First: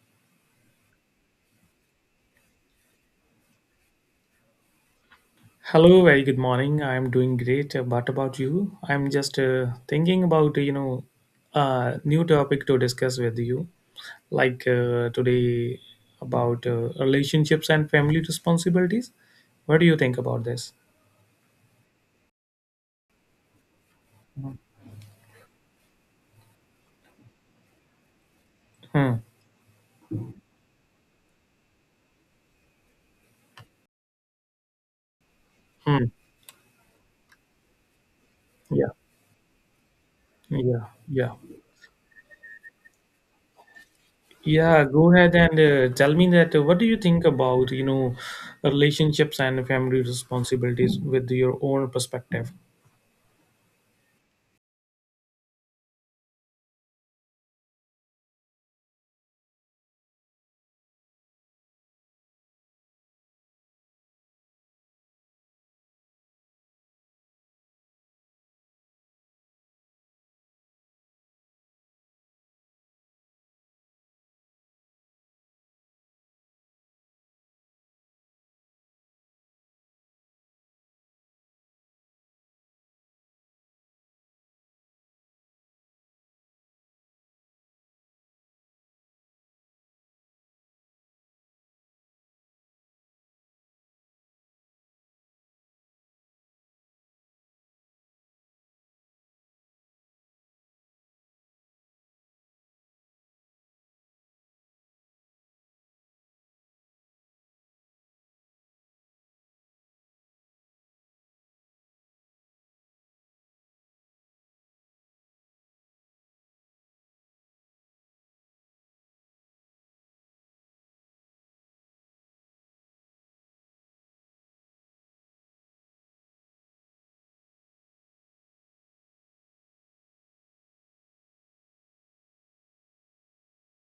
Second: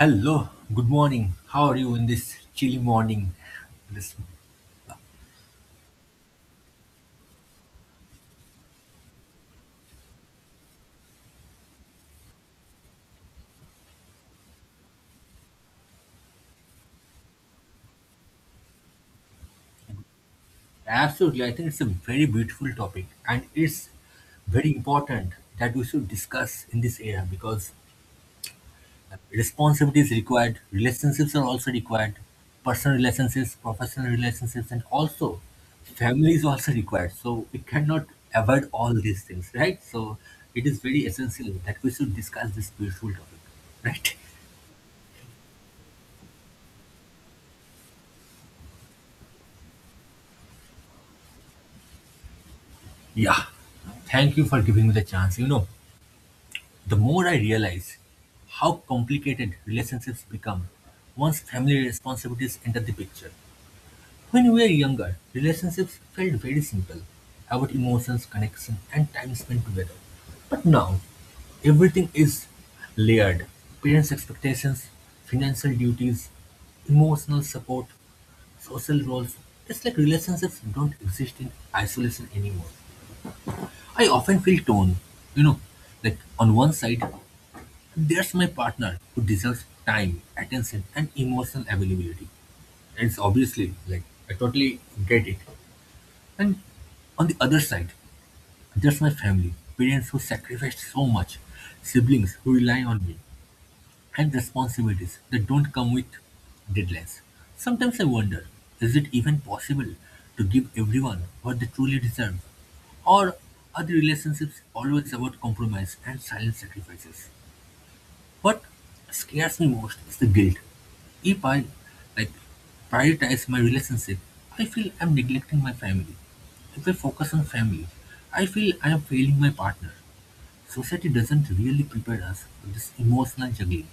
Hello, good morning. How are you in this chilly morning? This Hello, very good morning. I'm doing great. What about you? I'm just thinking about a new topic to discuss with you, like today about relationships and family responsibilities. What do you think about this? absolutely, I think it's a very beautiful topic, and it's very important that we should discuss in this era because Hmm. responsibility is required, relationships are also required, personal relationships, professional relationships, and also Hmm. family is also required. So we cannot avoid Yeah. all these things, right? So it is Yeah. very Yeah. essential that we should discuss this beautiful topic, right? Yeah. Go ahead and tell me that. What do you think about relationships and family responsibilities with your own perspective? Yeah. Thank you for giving me the chance. You know. The more I realize how complicated relationships become once family responsibilities enter the picture. When we were younger, relationships felt very simple about emotions, connection, and time spent together. But now, everything is layered parents' expectations, financial duties, emotional support, social roles. It's like relationships don't exist in isolation anymore. I often feel torn, you know, like on one side, there's my partner who deserves time, attention, and emotional availability. And it's obviously like I totally get it. And on the other side, there's my family, parents who sacrificed so much, siblings who rely on me, and responsibilities that don't come with deadlines. Sometimes I wonder, is it even possible to give everyone what they truly deserve? Or are the relationships always about compromise and silent sacrifices? What scares me most is the guilt. If I like prioritize my relationship, I feel I'm neglecting my family. If I focus on family, I feel I am failing my partner. Society doesn't really prepare us for this emotional juggling.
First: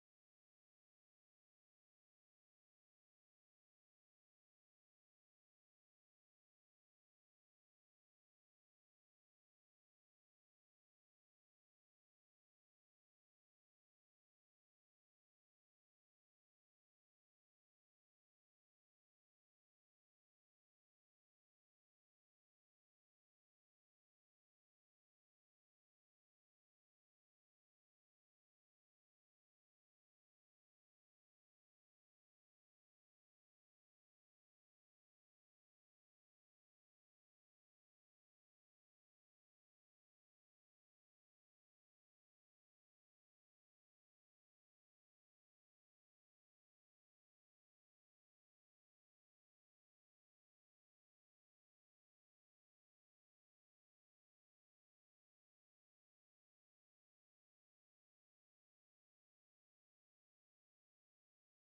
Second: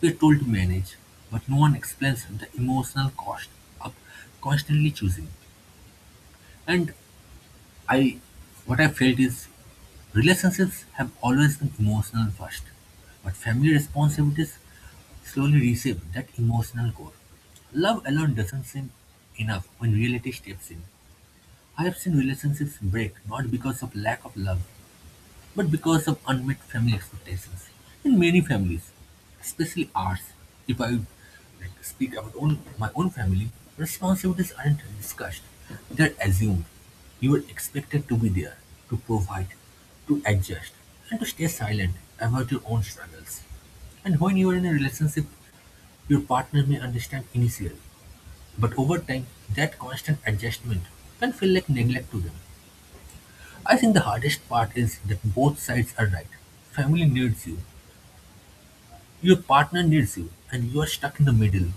We're told to manage, but no one explains the emotional cost of constantly choosing. And I what I felt is relationships have always been emotional first, but family responsibilities slowly reshape that emotional core. Love alone doesn't seem enough when reality steps in. I have seen relationships break not because of lack of love, but because of unmet family expectations. In many families, especially ours, if I like, speak about my own family, responsibilities aren't discussed, they're assumed. You are expected to be there, to provide, to adjust, and to stay silent about your own struggles. And when you are in a relationship, your partner may understand initially, but over time, that constant adjustment can feel like neglect to them. I think the hardest part is that both sides are right. Family needs you, your partner needs you, and you are stuck in the middle,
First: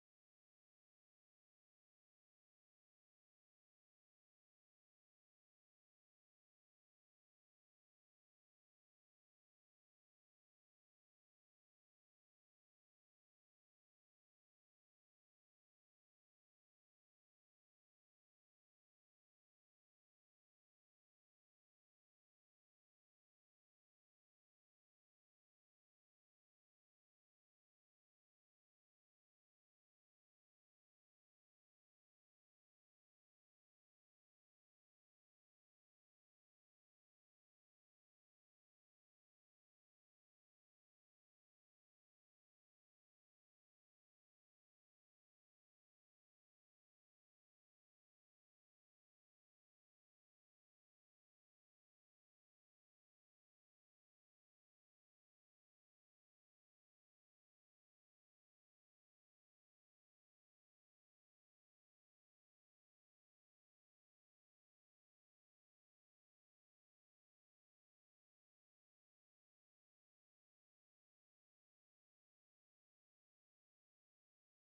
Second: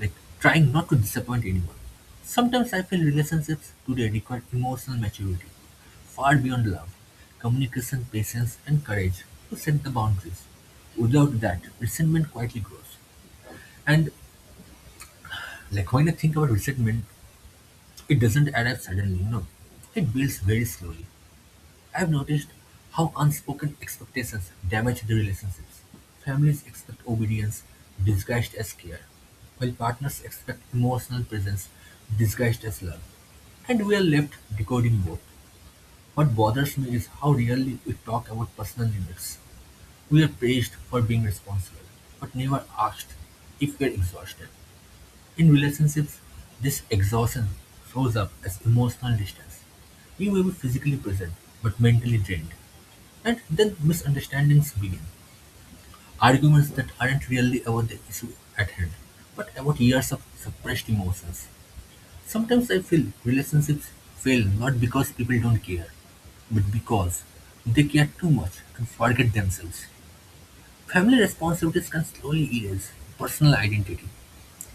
like trying not to disappoint anyone. Sometimes I feel relationships today require emotional maturity, far beyond love, communication, patience, and courage to set the boundaries. Without that, resentment quietly grows. And like when I think about resentment, it doesn't arrive suddenly, you know. It builds very slowly. I've noticed how unspoken expectations damage the relationships. Families expect obedience disguised as care, while partners expect emotional presence disguised as love. And we are left decoding both. What bothers me is how rarely we talk about personal limits. We are praised for being responsible, but never asked if we are exhausted. In relationships, this exhaustion shows up as emotional distance. You may be physically present, but mentally drained. And then misunderstandings begin, arguments that aren't really about the issue at hand, but about years of suppressed emotions. Sometimes I feel relationships fail not because people don't care, but because they care too much and forget themselves. Family responsibilities can slowly erase personal identity,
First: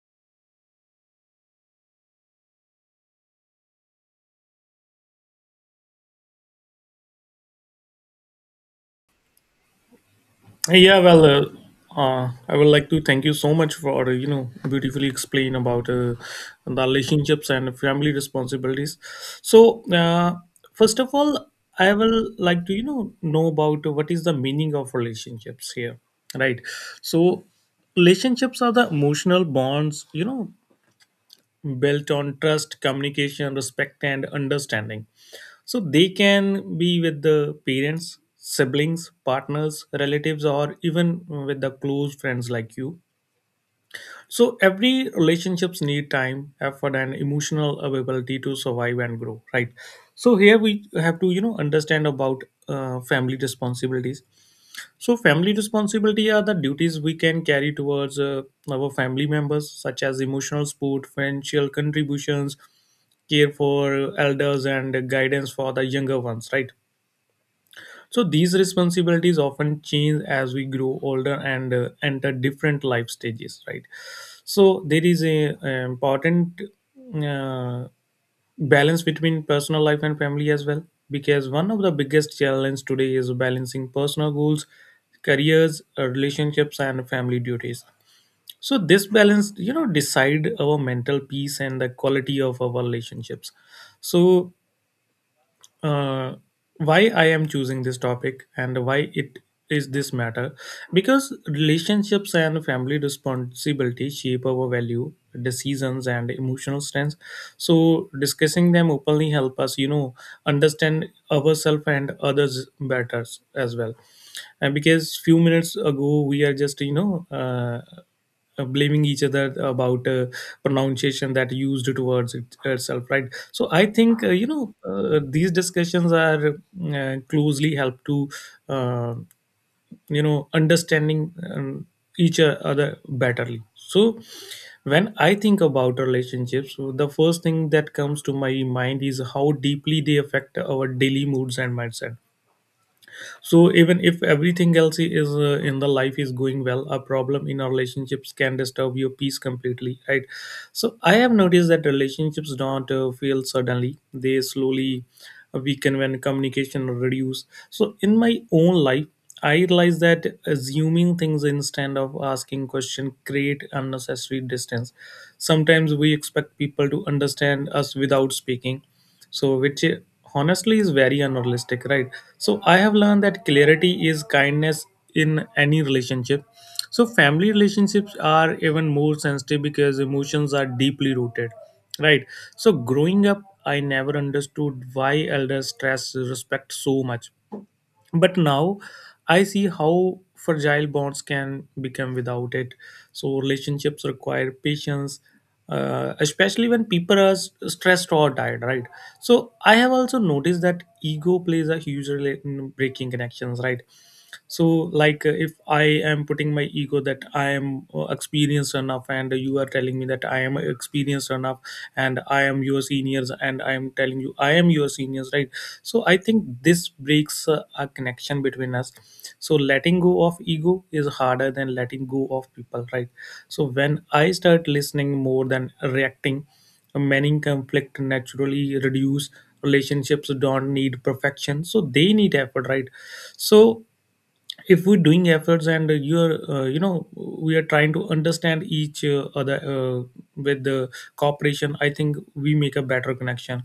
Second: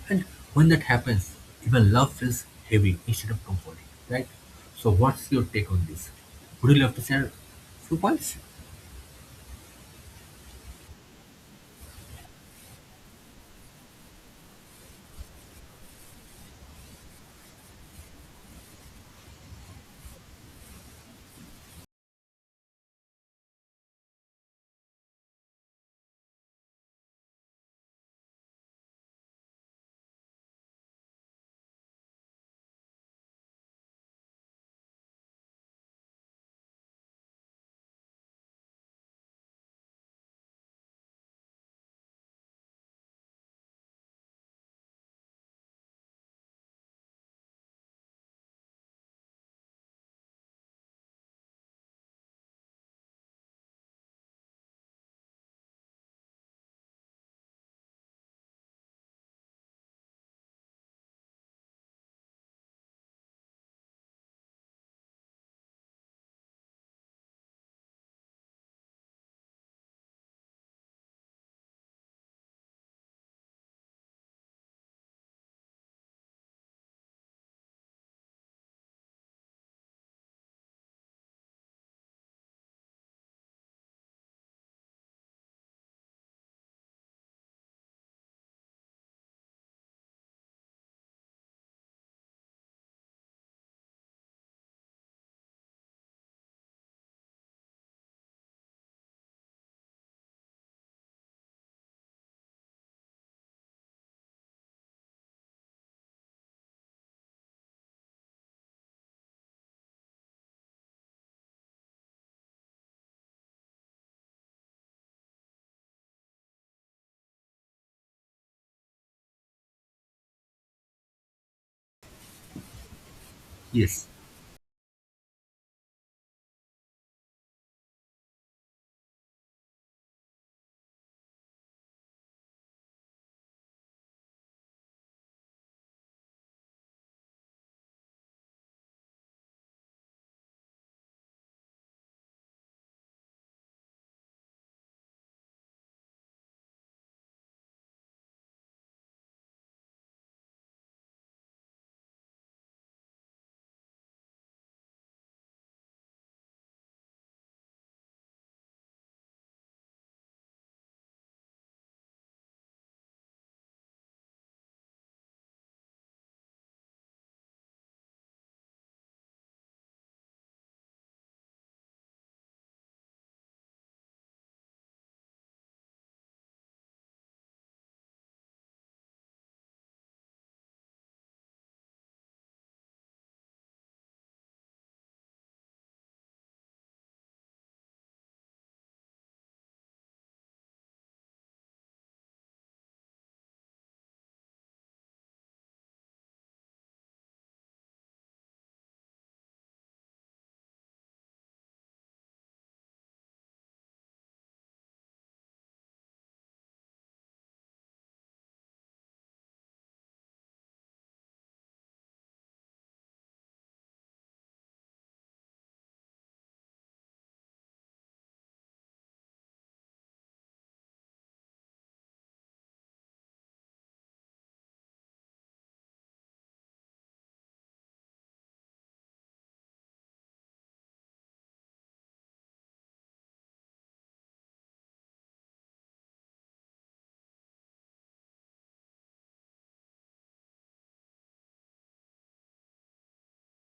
and when that happens, even love feels heavy instead of comforting, right? So, what's your take on this? Would you love to share a few points? Yeah, well, I would like to thank you so much for beautifully explain about the relationships and family responsibilities. So, first of all, I will like to know about what is the meaning of relationships here, right? So, relationships are the emotional bonds built on trust, communication, respect, and understanding. So they can be with the parents, siblings, partners, relatives, or even with the close friends like you. So every relationships need time, effort, and emotional availability to survive and grow, right? So here we have to, you know, understand about family responsibilities. So, family responsibility are the duties we can carry towards our family members, such as emotional support, financial contributions, care for elders, and guidance for the younger ones, right? So these responsibilities often change as we grow older and enter different life stages, right? So there is a important uh, balance between personal life and family as well, because one of the biggest challenges today is balancing personal goals, careers, relationships, and family duties. So this balance, you know, decide our mental peace and the quality of our relationships. So uh, why I am choosing this topic and why it is this matter because relationships and family responsibility shape our value decisions and emotional strengths, so discussing them openly help us understand ourselves and others better as well. And because few minutes ago we are just you know, blaming each other about pronunciation that used towards it, herself, right? So I Yes. think you know, these discussions are closely help to uh, understanding each other betterly. So when I think about relationships, the first thing that comes to my mind is how deeply they affect our daily moods and mindset. So even if everything else is in the life is going well, a problem in our relationships can disturb your peace completely, right? So I have noticed that relationships don't fail suddenly, they slowly weaken when communication reduce. So in my own life, I realize that assuming things instead of asking question create unnecessary distance. Sometimes we expect people to understand us without speaking, so which honestly is very unrealistic, right? So I have learned that clarity is kindness in any relationship. So family relationships are even more sensitive because emotions are deeply rooted, right? So growing up, I never understood why elders stress respect so much, but now I see how fragile bonds can become without it. So relationships require patience, especially when people are stressed or tired, right? So I have also noticed that ego plays a huge role in breaking connections, right? So like if I am putting my ego that I am experienced enough and you are telling me that I am experienced enough, and I am your seniors and I am telling you I am your seniors, right? So I think this breaks a connection between us. So letting go of ego is harder than letting go of people, right? So when I start listening more than reacting, many conflict naturally reduce. Relationships don't need perfection, so they need effort, right? So if we're doing efforts and you're we are trying to understand each other with the cooperation, I think we make a better connection.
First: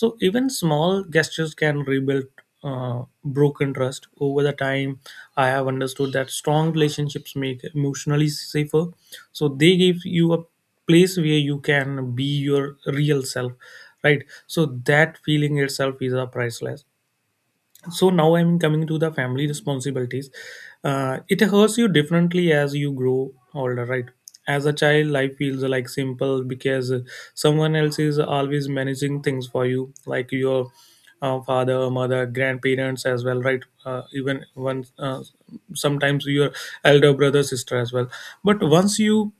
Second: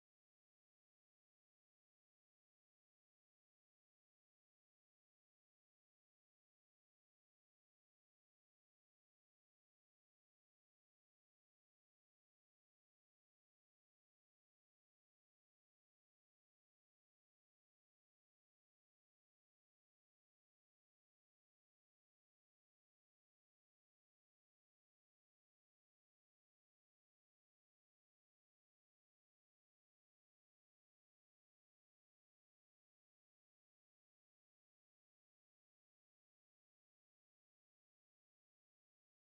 So even small gestures can rebuild broken trust over the time. I have understood that strong relationships make emotionally safer, so they give you a place where you can be your real self, right? So that feeling itself is a priceless. So now I'm coming to the family responsibilities. It hurts you differently as you grow older, right? As a child, life feels like simple because someone else is always managing things for you, like your father, mother, grandparents as well, right? Even once sometimes your elder brother, sister as well. But once you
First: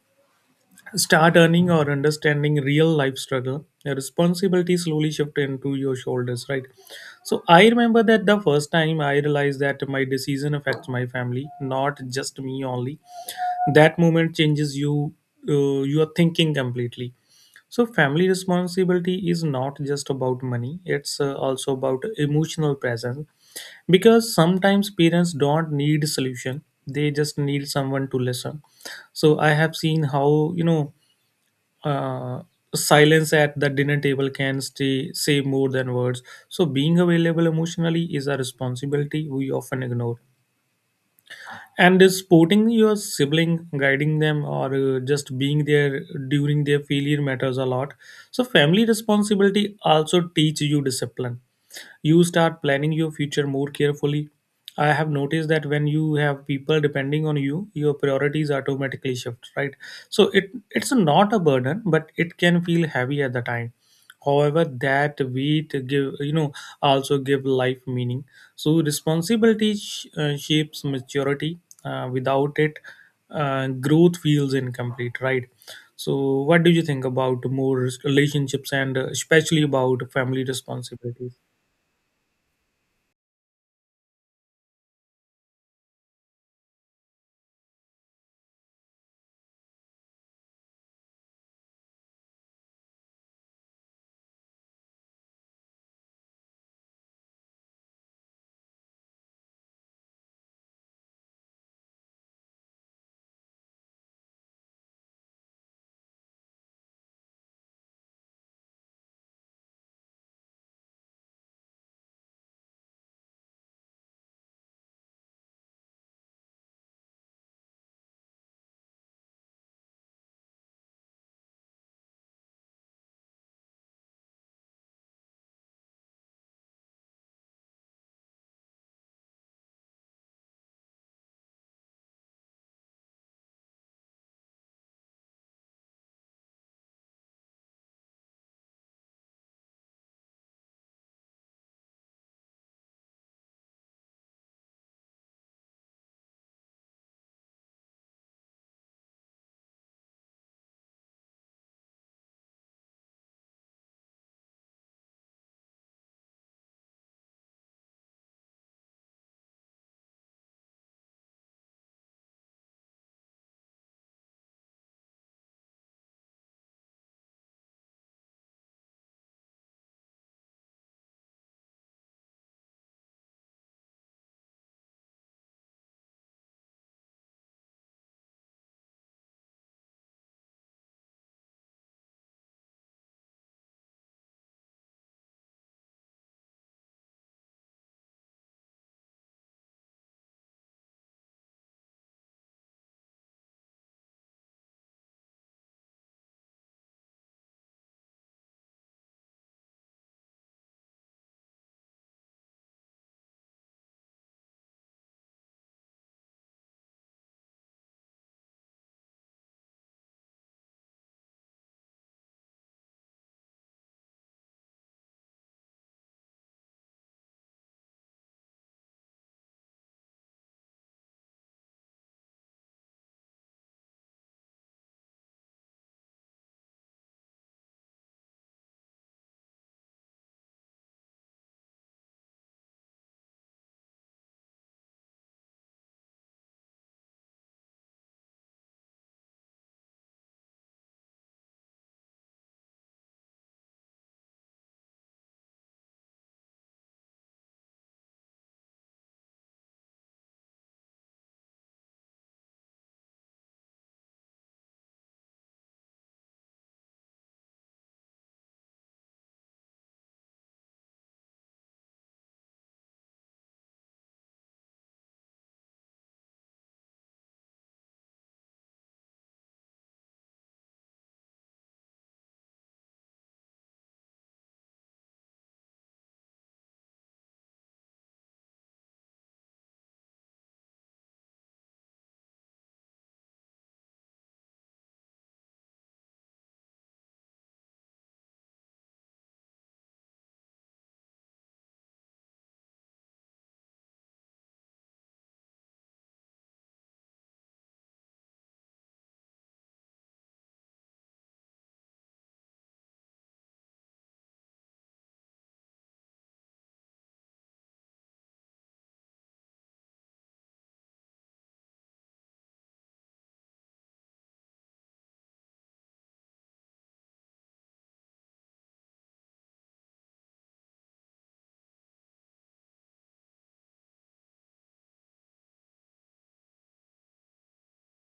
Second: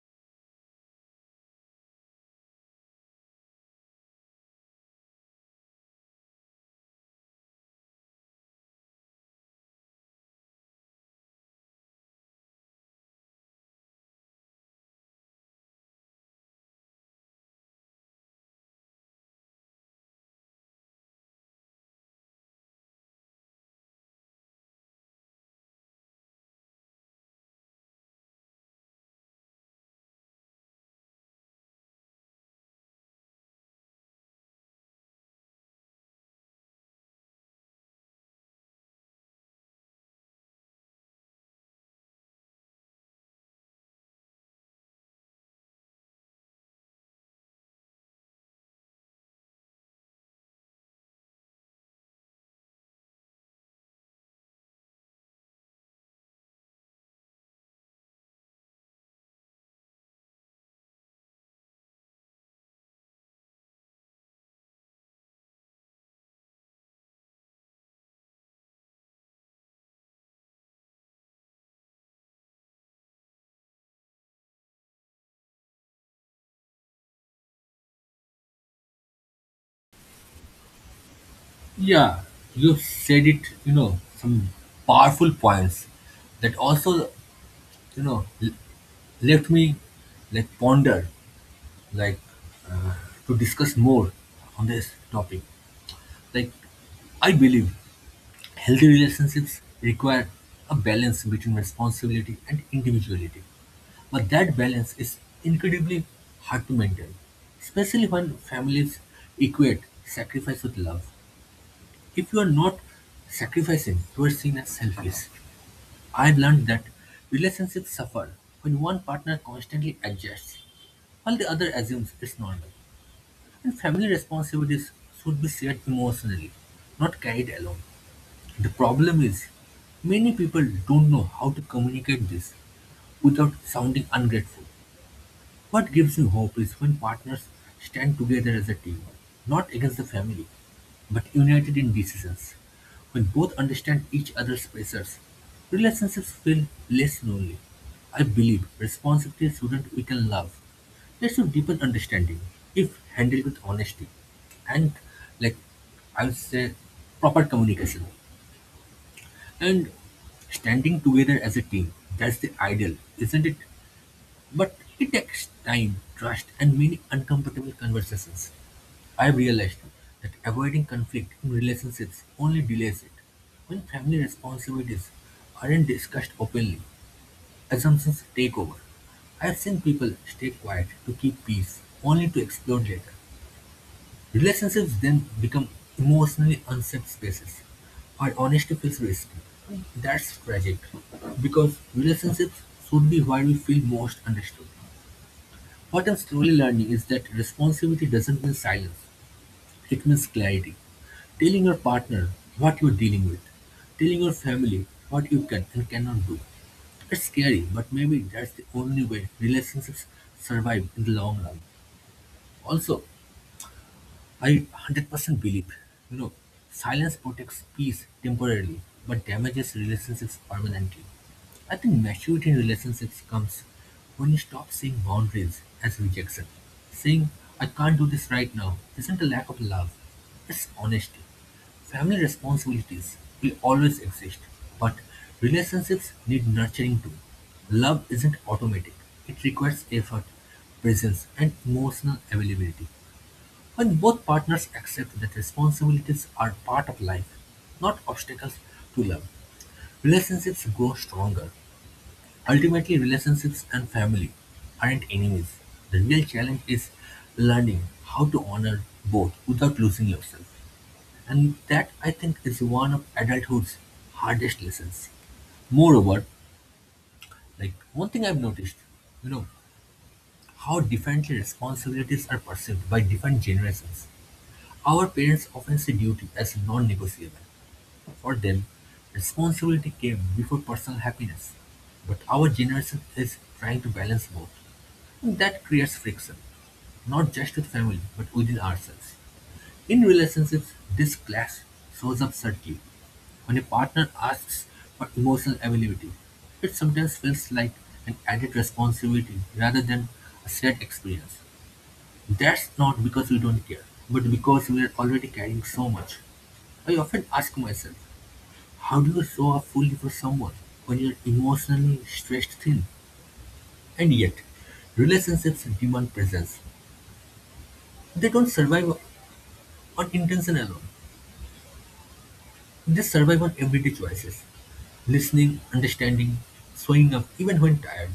start earning or understanding real life struggle, the responsibility slowly shift into your shoulders, right? So I remember that the first time I realized that my decision affects my family, not just me only, that moment changes your thinking completely. So family responsibility is not just about money, it's also about emotional presence, because sometimes parents don't need solution, they just need someone to listen. So I have seen how you know uh, silence at the dinner table can say more than words. So, being available emotionally is a responsibility we often ignore. And is supporting your sibling, guiding them, or just being there during their failure matters a lot. So, family responsibility also teach you discipline, you start planning your future more carefully. I have noticed that when you have people depending on you, your priorities automatically shift, right? So it's not a burden, but it can feel heavy at the time. However, that weight give also give life meaning. So responsibility shapes maturity. Without it, growth feels incomplete, right? So, what do you think about more relationships and especially about family responsibilities? Yeah, you said it, you know, some powerful points that also, you know, left me like ponder, like uh, to discuss more on this topic. Like, I believe healthy relationships require a balance between responsibility and individuality. But that balance is incredibly hard to maintain, especially when families equate sacrifice with love. If you are not sacrificing, you are seen as selfish. I've learned that relationships suffer when one partner constantly adjusts, while the other assumes it's normal. And family responsibilities should be shared emotionally, not carried alone. The problem is, many people don't know how to communicate this without sounding ungrateful. What gives me hope is when partners stand together as a team, not against the family, but united in decisions. When both understand each other's pressures, relationships feel less lonely. I believe responsibility shouldn't weaken love. They should deepen understanding if handled with honesty and, like I would say, proper communication. And standing together as a team, that's the ideal, isn't it? But it takes time, trust, and many uncomfortable conversations. I've realized that avoiding conflict in relationships only delays it. When family responsibilities aren't discussed openly, assumptions take over. I've seen people stay quiet to keep peace, only to explode later. Relationships then become emotionally unsafe spaces, where honesty feels risky. That's tragic, because relationships should be where we feel most understood. What I'm slowly learning is that responsibility doesn't mean silence, it means clarity. Telling your partner what you're dealing with, telling your family what you can and cannot do. It's scary, but maybe that's the only way relationships survive in the long run. Also, I 100% believe, you know, silence protects peace temporarily, but damages relationships permanently. I think maturity in relationships comes when you stop seeing boundaries as rejection. Saying, I can't do this right now, isn't a lack of love, it's honesty. Family responsibilities will always exist, but relationships need nurturing too. Love isn't automatic, it requires effort, presence, and emotional availability. When both partners accept that responsibilities are part of life, not obstacles to love, relationships grow stronger. Ultimately, relationships and family aren't enemies. The real challenge is learning how to honor both without losing yourself. And that, I think, is one of adulthood's hardest lessons. Moreover, like one thing I've noticed, you know, how differently responsibilities are perceived by different generations. Our parents often see duty as non-negotiable. For them, responsibility came before personal happiness. But our generation is trying to balance both. And that creates friction, not just with family, but within ourselves. In relationships, this clash shows up subtly. When a partner asks for emotional availability, it sometimes feels like an added responsibility rather than a shared experience. That's not because we don't care, but because we are already carrying so much. I often ask myself, how do you show up fully for someone when you're emotionally stretched thin? And yet, relationships demand presence. They don't survive on intention alone, they survive on everyday choices. Listening, understanding, showing up even when tired.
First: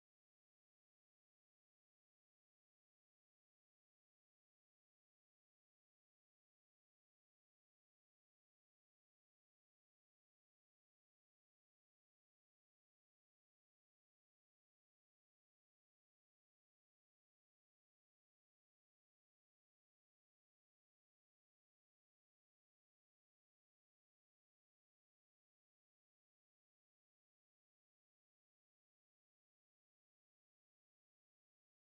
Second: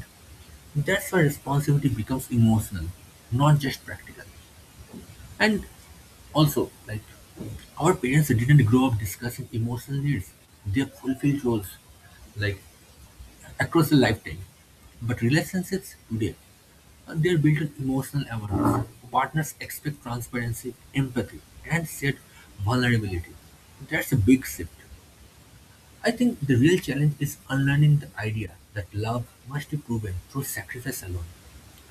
That's where responsibility becomes emotional, not just practical. And also, like, our parents didn't grow up discussing emotional needs. They fulfilled roles, like, across the lifetime. But relationships today, they're built on emotional awareness. Partners expect transparency, empathy, and shared vulnerability. That's a big shift. I think the real challenge is unlearning the idea that love must be proven through sacrifice alone.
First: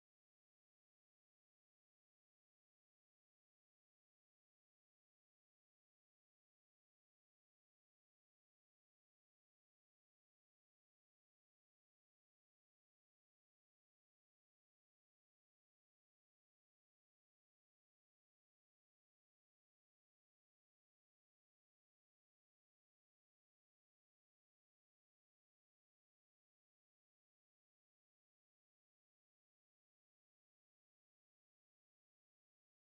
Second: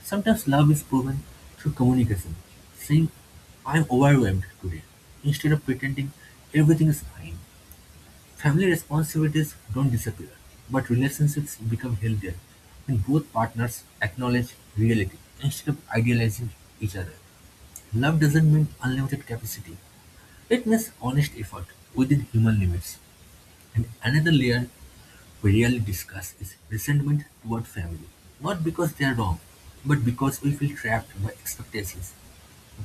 Sometimes love is proven through communication, saying, I'm overwhelmed today, instead of pretending everything is fine. Family responsibilities don't disappear, but relationships become healthier when both partners acknowledge reality instead of idealizing each other. Love doesn't mean unlimited capacity, it means honest effort within human limits. And another layer we really discuss is resentment toward family, not because they are wrong, but because we feel trapped by expectations.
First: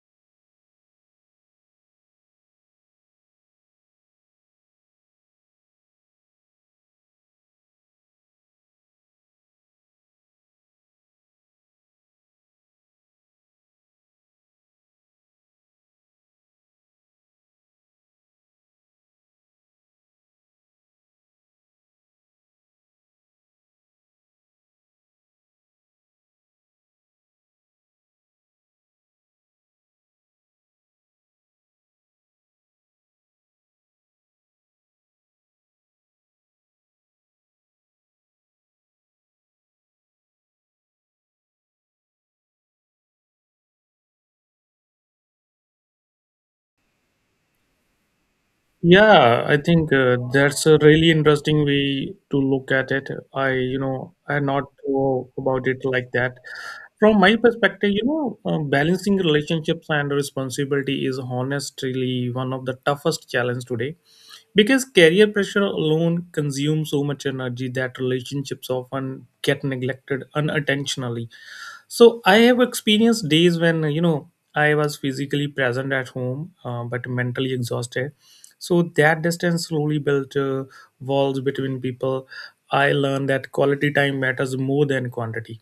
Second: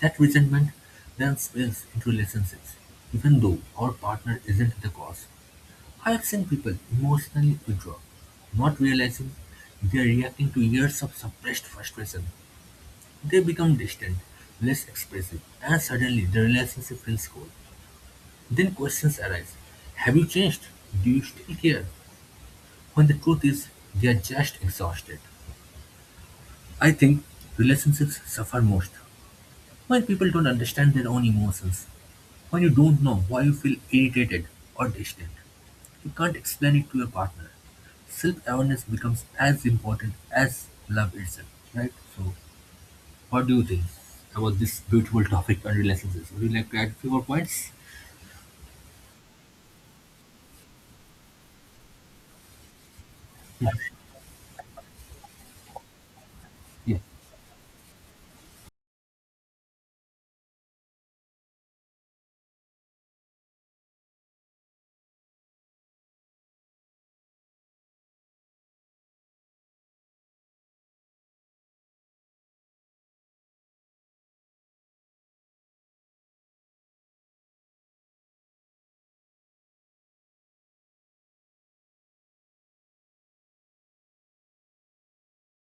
That resentment then spills into relationships, even though our partner isn't the cause. I have seen people emotionally withdraw, not realizing they are reacting to years of suppressed frustration. They become distant, less expressive, and suddenly the relationship feels cold. Then questions arise. Have you changed? Do you still care? When the truth is they're just exhausted. I think relationships suffer most when people don't understand their own emotions. When you don't know why you feel irritated or distant, you can't explain it to your partner. Self awareness becomes as important as love itself, right? So, what do you think about this beautiful topic on relationships? Would you like to add a few more points? Yeah, I think that's a really interesting way to look at it. I, you know, I not thought about it like that. Yeah, From my perspective, you know, balancing relationships and responsibility is honestly one of the toughest challenge today, because career pressure alone consumes so much energy that relationships often get neglected unintentionally. So I have experienced days when I was physically present at home, but mentally exhausted. So that distance slowly built walls between people. I learned that quality time matters more than quantity.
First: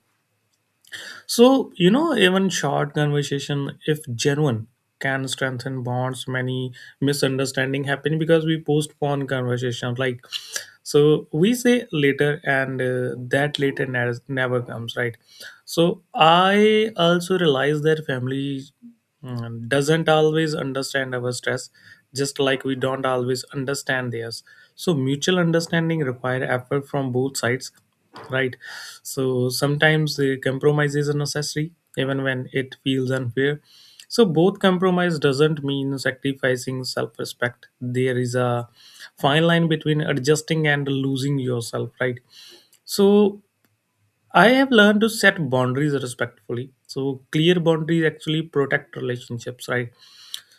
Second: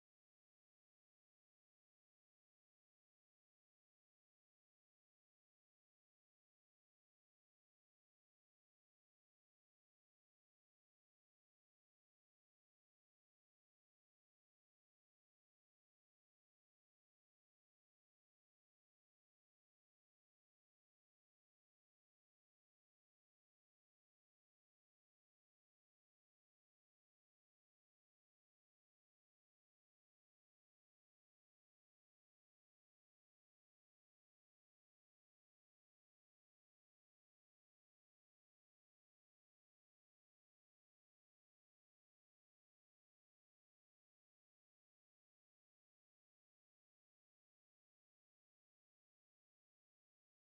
So you know, even short conversation, if genuine, can strengthen bonds. Many misunderstanding happen because we postpone conversations. Like, so we say later, and that later never comes, right? So I also realize that family doesn't always understand our stress, just like we don't always understand theirs. So mutual understanding require effort from both sides, right? So sometimes the compromise is necessary, even when it feels unfair. So both compromise doesn't mean sacrificing self-respect. There is a fine line between adjusting and losing yourself, right? So I have learned to set boundaries respectfully. So clear boundaries actually protect relationships, right?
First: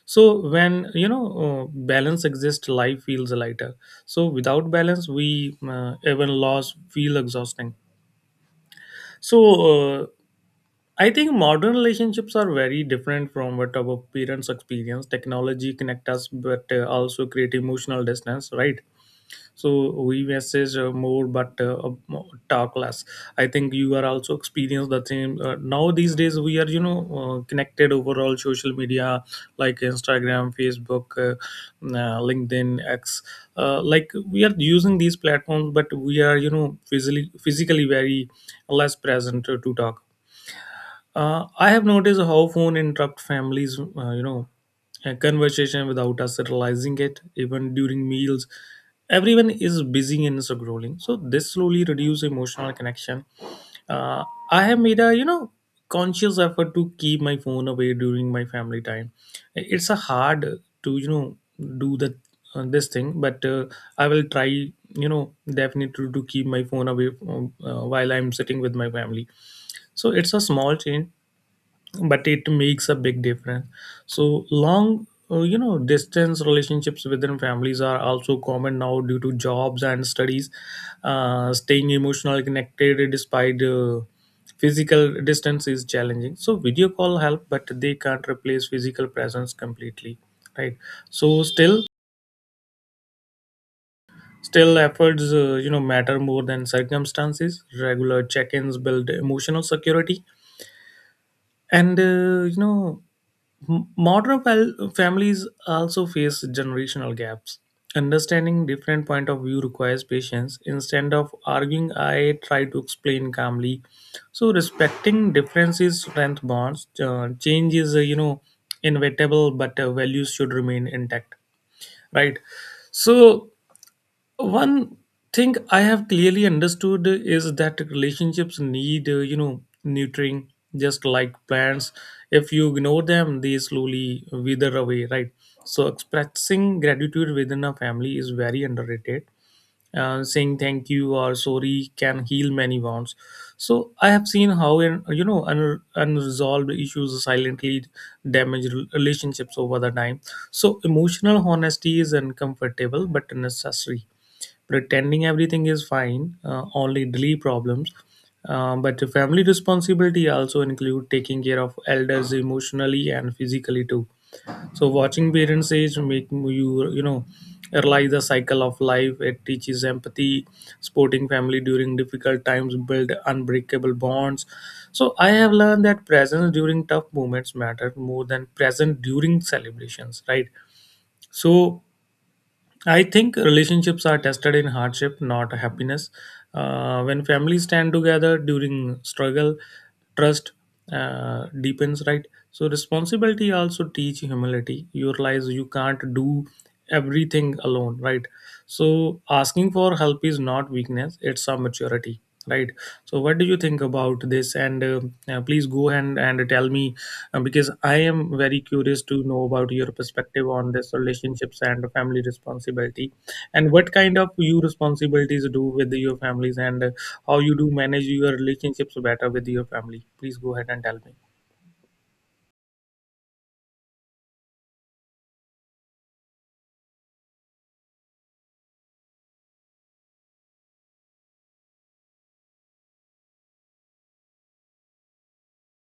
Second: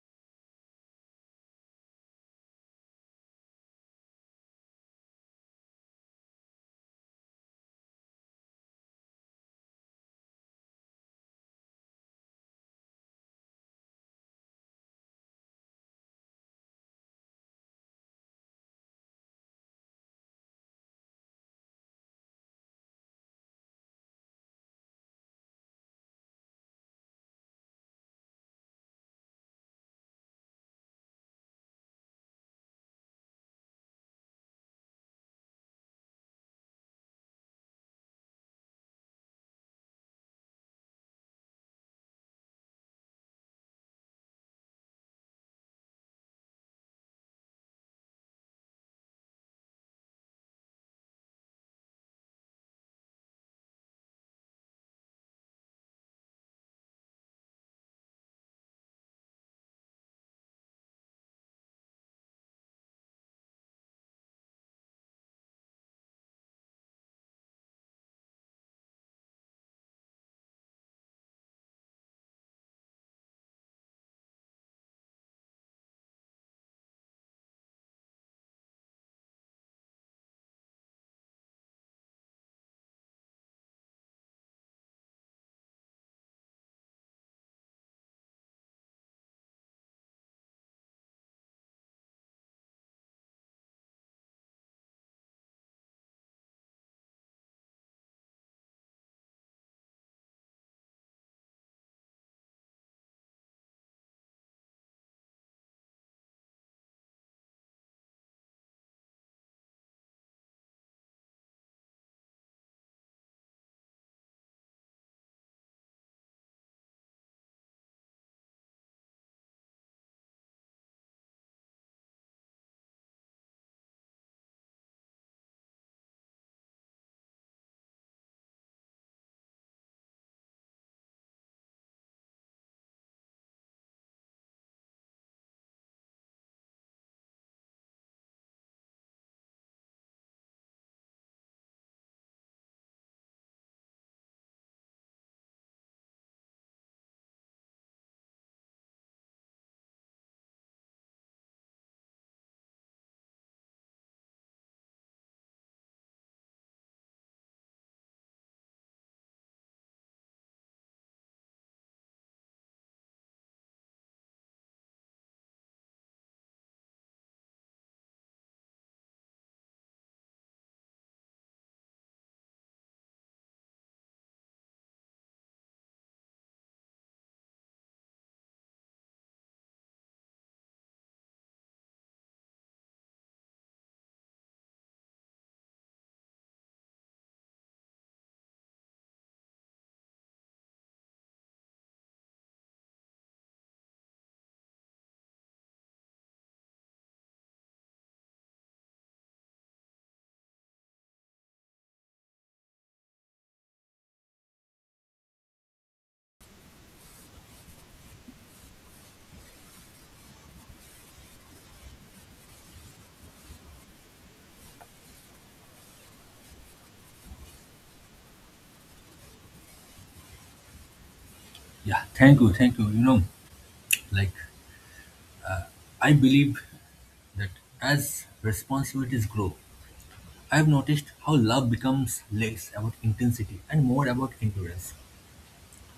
So when you know balance exists, life feels lighter. So without balance, we even loss feel exhausting. So, I think modern relationships are very different from what our parents experience. Technology connect us, but also create emotional distance, right? So we message more but talk less. I think you are also experience the same. Now these days we are you know, connected overall social media, like Instagram, Facebook, LinkedIn, X, like we are using these platforms, but we are you know physically very less present to talk. I have noticed how phone interrupt families, you know, a conversation without us realizing it, even during meals. Everyone is busy and scrolling, so this slowly reduces emotional connection. Uh, I have made a conscious effort to keep my phone away during my family time. It's a hard to do the this thing, but I will try definitely to keep my phone away from, while I'm sitting with my family. So it's a small change, but it makes a big difference. So long distance relationships within families are also common now due to jobs and studies. Staying emotionally connected despite physical distance is challenging, so video call help, but they can't replace physical presence completely, right? So still efforts matter more than circumstances. Regular check-ins build emotional security, and Modern families also face generational gaps. Understanding different point of view requires patience. Instead of arguing, I try to explain calmly. So respecting differences strength bonds. Change is, inevitable, but values should remain intact, right? So one thing I have clearly understood is that relationships need nurturing, just like plants. If you ignore them, they slowly wither away, right? So expressing gratitude within a family is very underrated. Saying thank you or sorry can heal many wounds. So I have seen how in you know un- unresolved issues silently damage relationships over the time. So emotional honesty is uncomfortable but necessary. Pretending everything is fine, only delay problems. But the family responsibility also include taking care of elders emotionally and physically too. So watching parents age make you you know realize the cycle of life. It teaches empathy, supporting family during difficult times, build unbreakable bonds. So I have learned that presence during tough moments matter more than present during celebrations. Right. So I think relationships are tested in hardship, not happiness. When families stand together during struggle, trust deepens, right? So, responsibility also teach humility. You realize you can't do everything alone, right? So asking for help is not weakness; it's a maturity, right? So what do you think about this? And Please go and tell me, because I am very curious to know about your perspective on this relationships and family responsibility, and what kind of you responsibilities do with your families, and how you do manage your relationships better with your family. Please go ahead and tell me. yeah, thank you, thank you. You know, like, I believe that as responsibilities grow, I've noticed how love becomes less about intensity and more about endurance.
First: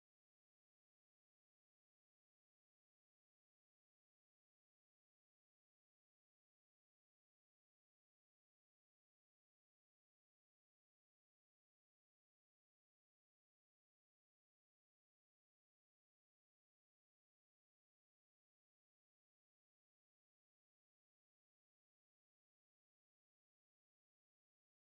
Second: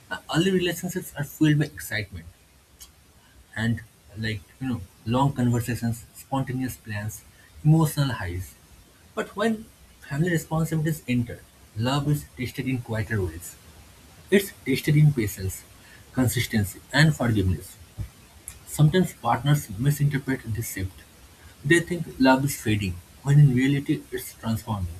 Early relationships are fueled by excitement and like, you know, long conversations, spontaneous plans, emotional highs. But when family responsibilities enter, love is tested in quieter ways. It's tested in patience, consistency, and forgiveness. Sometimes partners misinterpret this shift. They think love is fading, when in reality it's transforming.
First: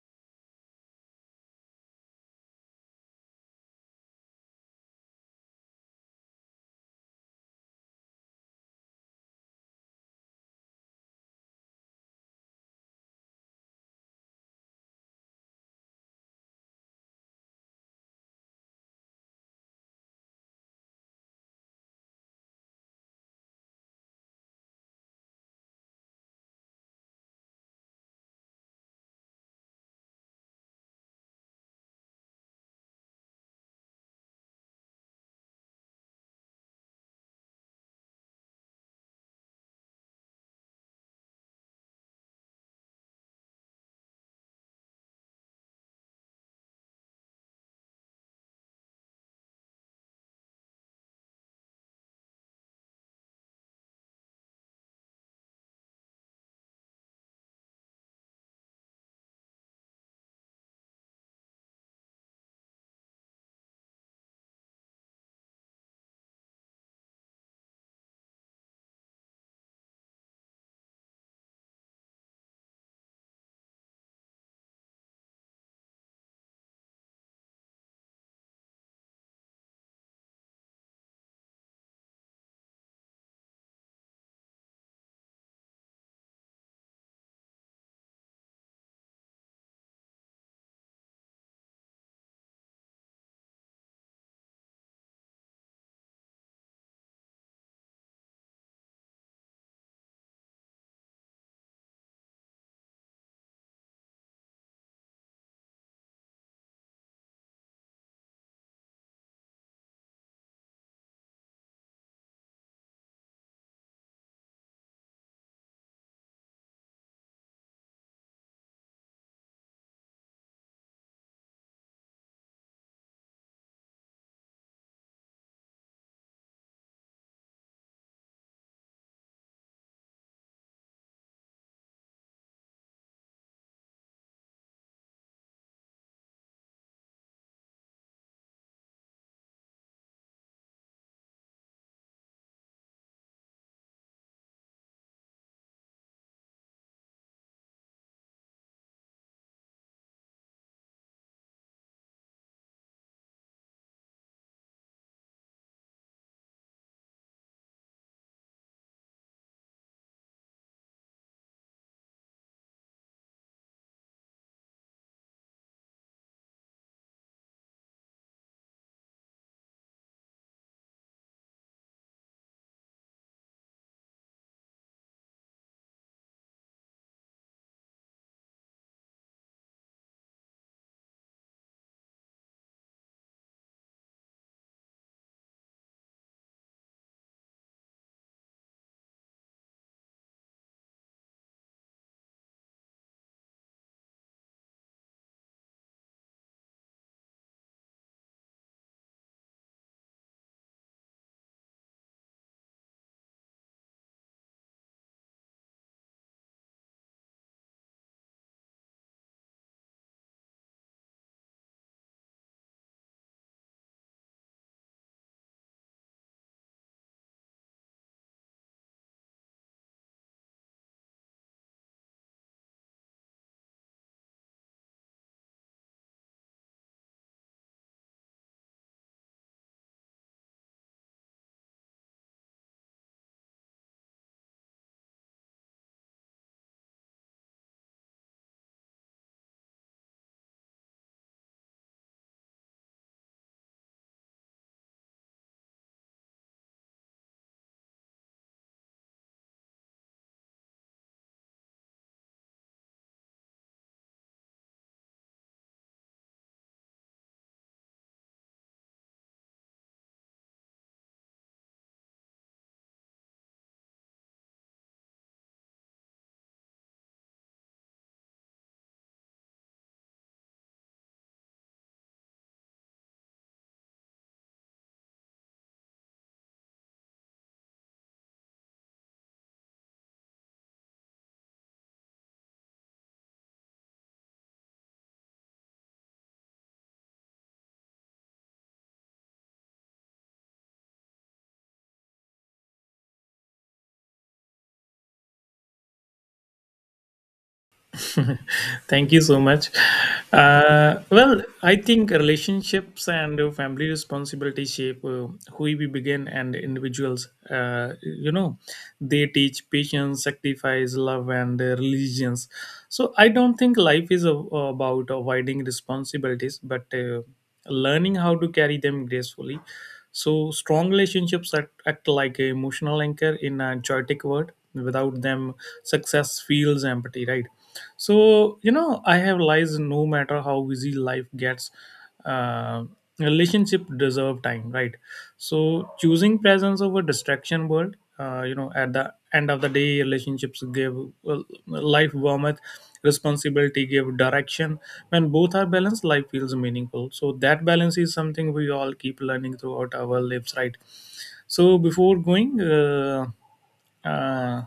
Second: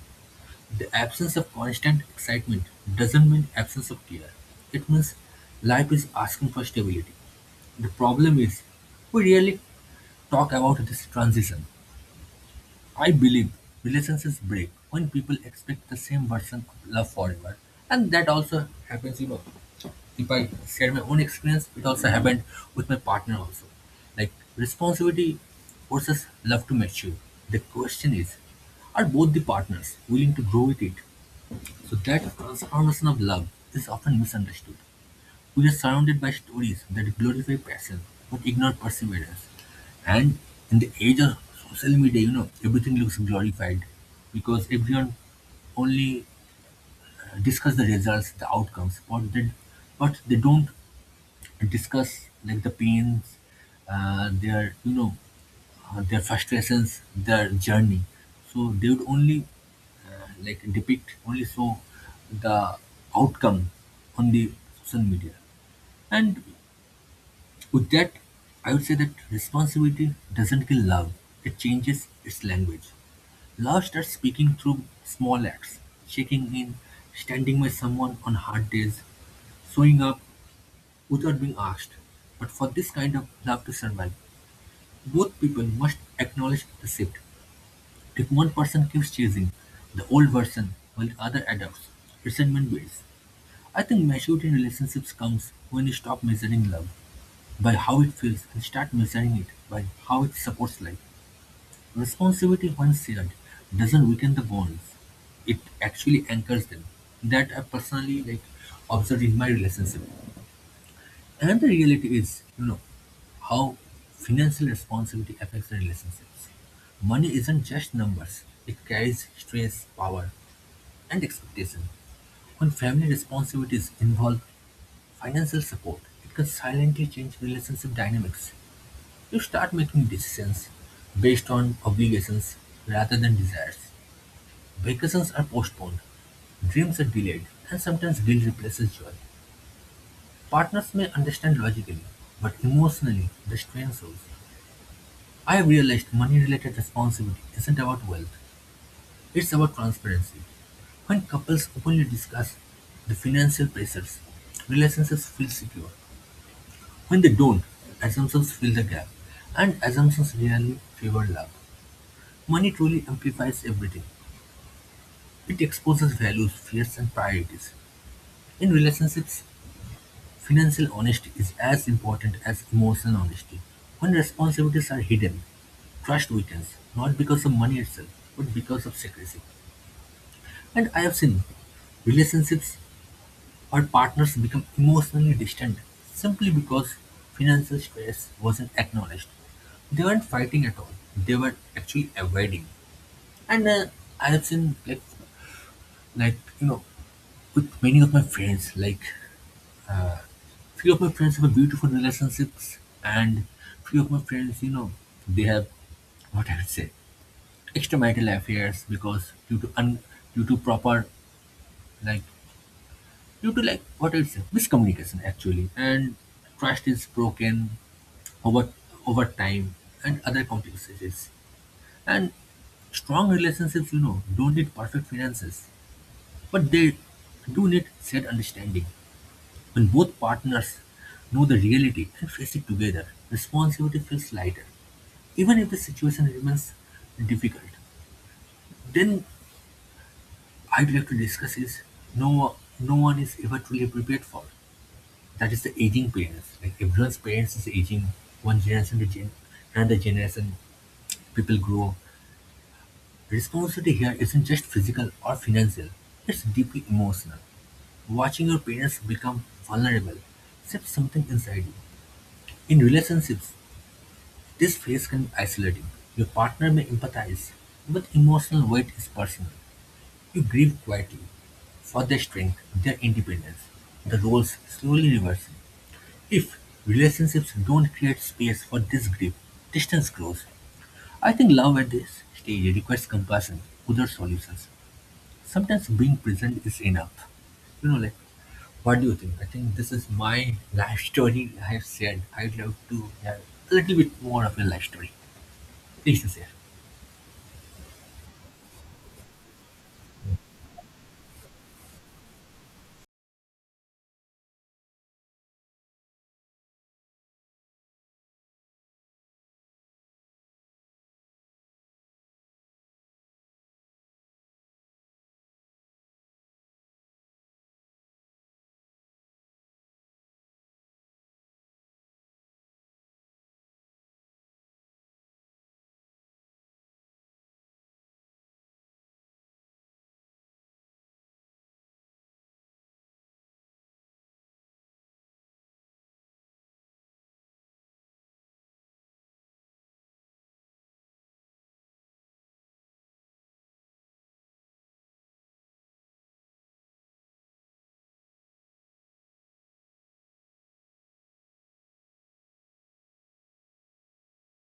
The absence of constant excitement doesn't mean absence of care. It means life is asking for stability. The problem is, we really talk about this transition. I believe relationships break when people expect the same version of love forever. And that also happens, you know. If I share my own experience, it also happened with my partner also. Like responsibility forces love to mature. The question is, are both the partners willing to grow with it? So that transformation of love is often misunderstood. We are surrounded by stories that glorify passion but ignore perseverance. And in the age of social media, everything looks glorified because everyone only discuss the results, the outcomes, what did, but they don't discuss like the pains, their you know their frustrations, their journey. So they would only like depict only so the outcome on the social media. And with that, I would say that responsibility doesn't kill love; it changes its language. Love starts speaking through small acts, checking in, standing by someone on hard days, showing up without being asked. But for this kind of love to survive, both people must acknowledge the shift. If one person keeps chasing the old version while the other adopts, resentment builds. I think maturity in relationships comes when you stop measuring love by how it feels and start measuring it by how it supports life. Responsibility, once shared, doesn't weaken the bonds; it actually anchors them. That I personally like observed in my relationship. And the reality is, how financial responsibility affects the relationships. Money isn't just numbers, it carries stress, power, and expectation. When family responsibilities involve financial support, it can silently change relationship dynamics. You start making decisions based on obligations rather than desires. Vacations are postponed, dreams are delayed, and sometimes guilt replaces joy. Partners may understand logically, but emotionally, the strain shows. I realized money related responsibility isn't about wealth, it's about transparency. When couples openly discuss the financial pressures, relationships feel secure. When they don't, assumptions fill the gap, and assumptions rarely favor love. Money truly amplifies everything. It exposes values, fears, and priorities. In relationships, financial honesty is as important as emotional honesty. When responsibilities are hidden, trust weakens, not because of money itself, but because of secrecy. And I have seen relationships or partners become emotionally distant simply because financial stress wasn't acknowledged. They weren't fighting at all. They were actually avoiding. And I have seen like, with many of my friends, uh, few of my friends have a beautiful relationships, and few of my friends, they have, what I would say, extramarital affairs because due to un, due to proper like due to like what I'll say, miscommunication actually, and trust is broken over over time and other complexities. And strong relationships, don't need perfect finances, but they do need shared understanding. When both partners know the reality and face it together, responsibility feels lighter. Even if the situation remains difficult, then I'd like to discuss is no one is ever truly prepared for. That is the aging parents. Like everyone's parents is aging one generation to gen another generation, people grow. Responsibility here isn't just physical or financial, it's deeply emotional. Watching your parents become vulnerable shifts something inside you. In relationships, this phase can be isolating. Your partner may empathize, but emotional weight is personal. You grieve quietly for their strength, their independence, the roles slowly reversing. If relationships don't create space for this grief, distance grows. I think love at this stage requires compassion, other solutions. Sometimes being present is enough. You know, like, what do you think? I think this is my life story I have said. I'd love to have a little bit more of a life story. Please, sir. Thank you so much. Well, I think relationships and family responsibility shape who we begin and individuals. They teach patience, sacrifice, love, and religions. So I don't think life is a, about avoiding responsibilities, but learning how to carry them gracefully. So strong relationships act like an emotional anchor in a chaotic world. Without them, success feels empty, right? So, you know, I have realized no matter how busy life gets, uh, relationship deserve time, right? So, choosing presence over distraction world, at the end of the day, relationships give well, life warmth, responsibility give direction. When both are balanced, life feels meaningful. So, that balance is something we all keep learning throughout our lives, right? So, before going, uh,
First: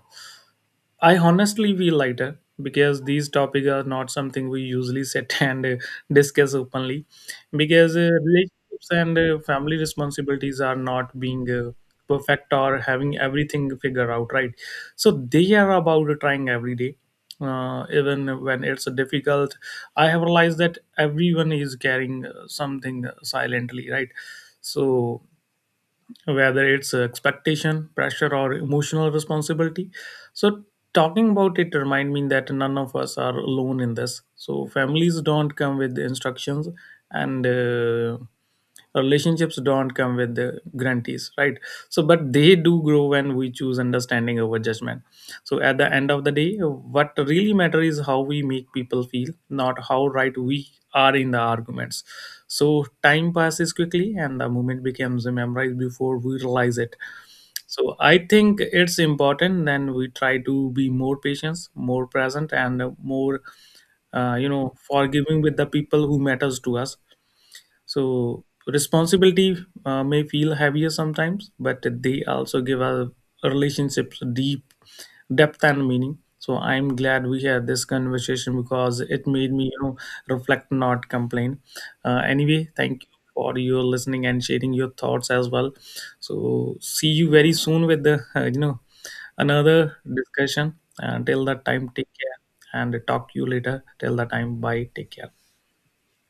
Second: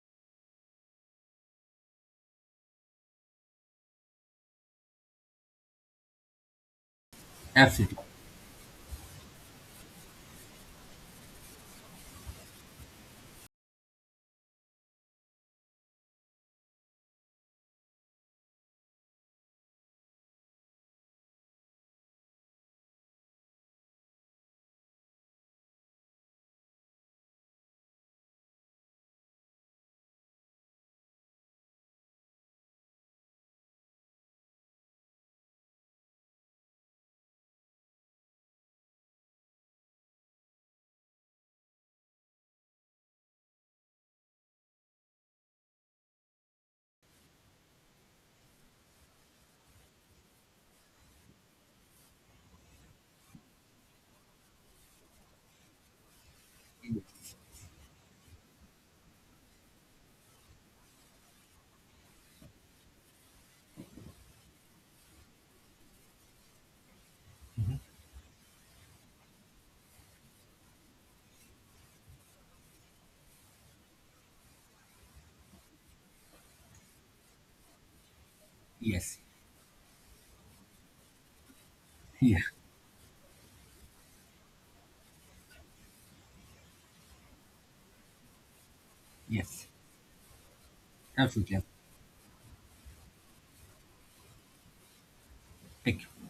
I honestly feel lighter because these topics are not something we usually sit and discuss openly, because Absolutely. Relationships and family responsibilities are not being perfect or having everything figured out, right? So they are about trying every day, even when it's difficult. I have realized that everyone is carrying something silently, right? So whether it's expectation pressure or emotional responsibility. So talking about it remind me that none of us are alone in this. So families don't come with instructions, and relationships don't come with the guarantees, right? So but they do grow when we choose understanding over judgment. So at the end of the day what really matters is how we make people feel, not how right we are in the arguments. So time passes quickly and the moment becomes memorized before we realize it. So I think it's important then we try to be more patient, more present, and more forgiving with the people who matters to us. So responsibility may feel heavier sometimes, but they also give our relationships deep depth and meaning. So I'm glad we had this conversation because Yes. it made me, you know, reflect, not complain. Yeah. Anyway, thank you for your listening and sharing your thoughts as well. So see you very soon with the, Yes. another discussion. Until Absolutely. that time, take care and talk to you later. Till that time, bye. Take care. Thank you.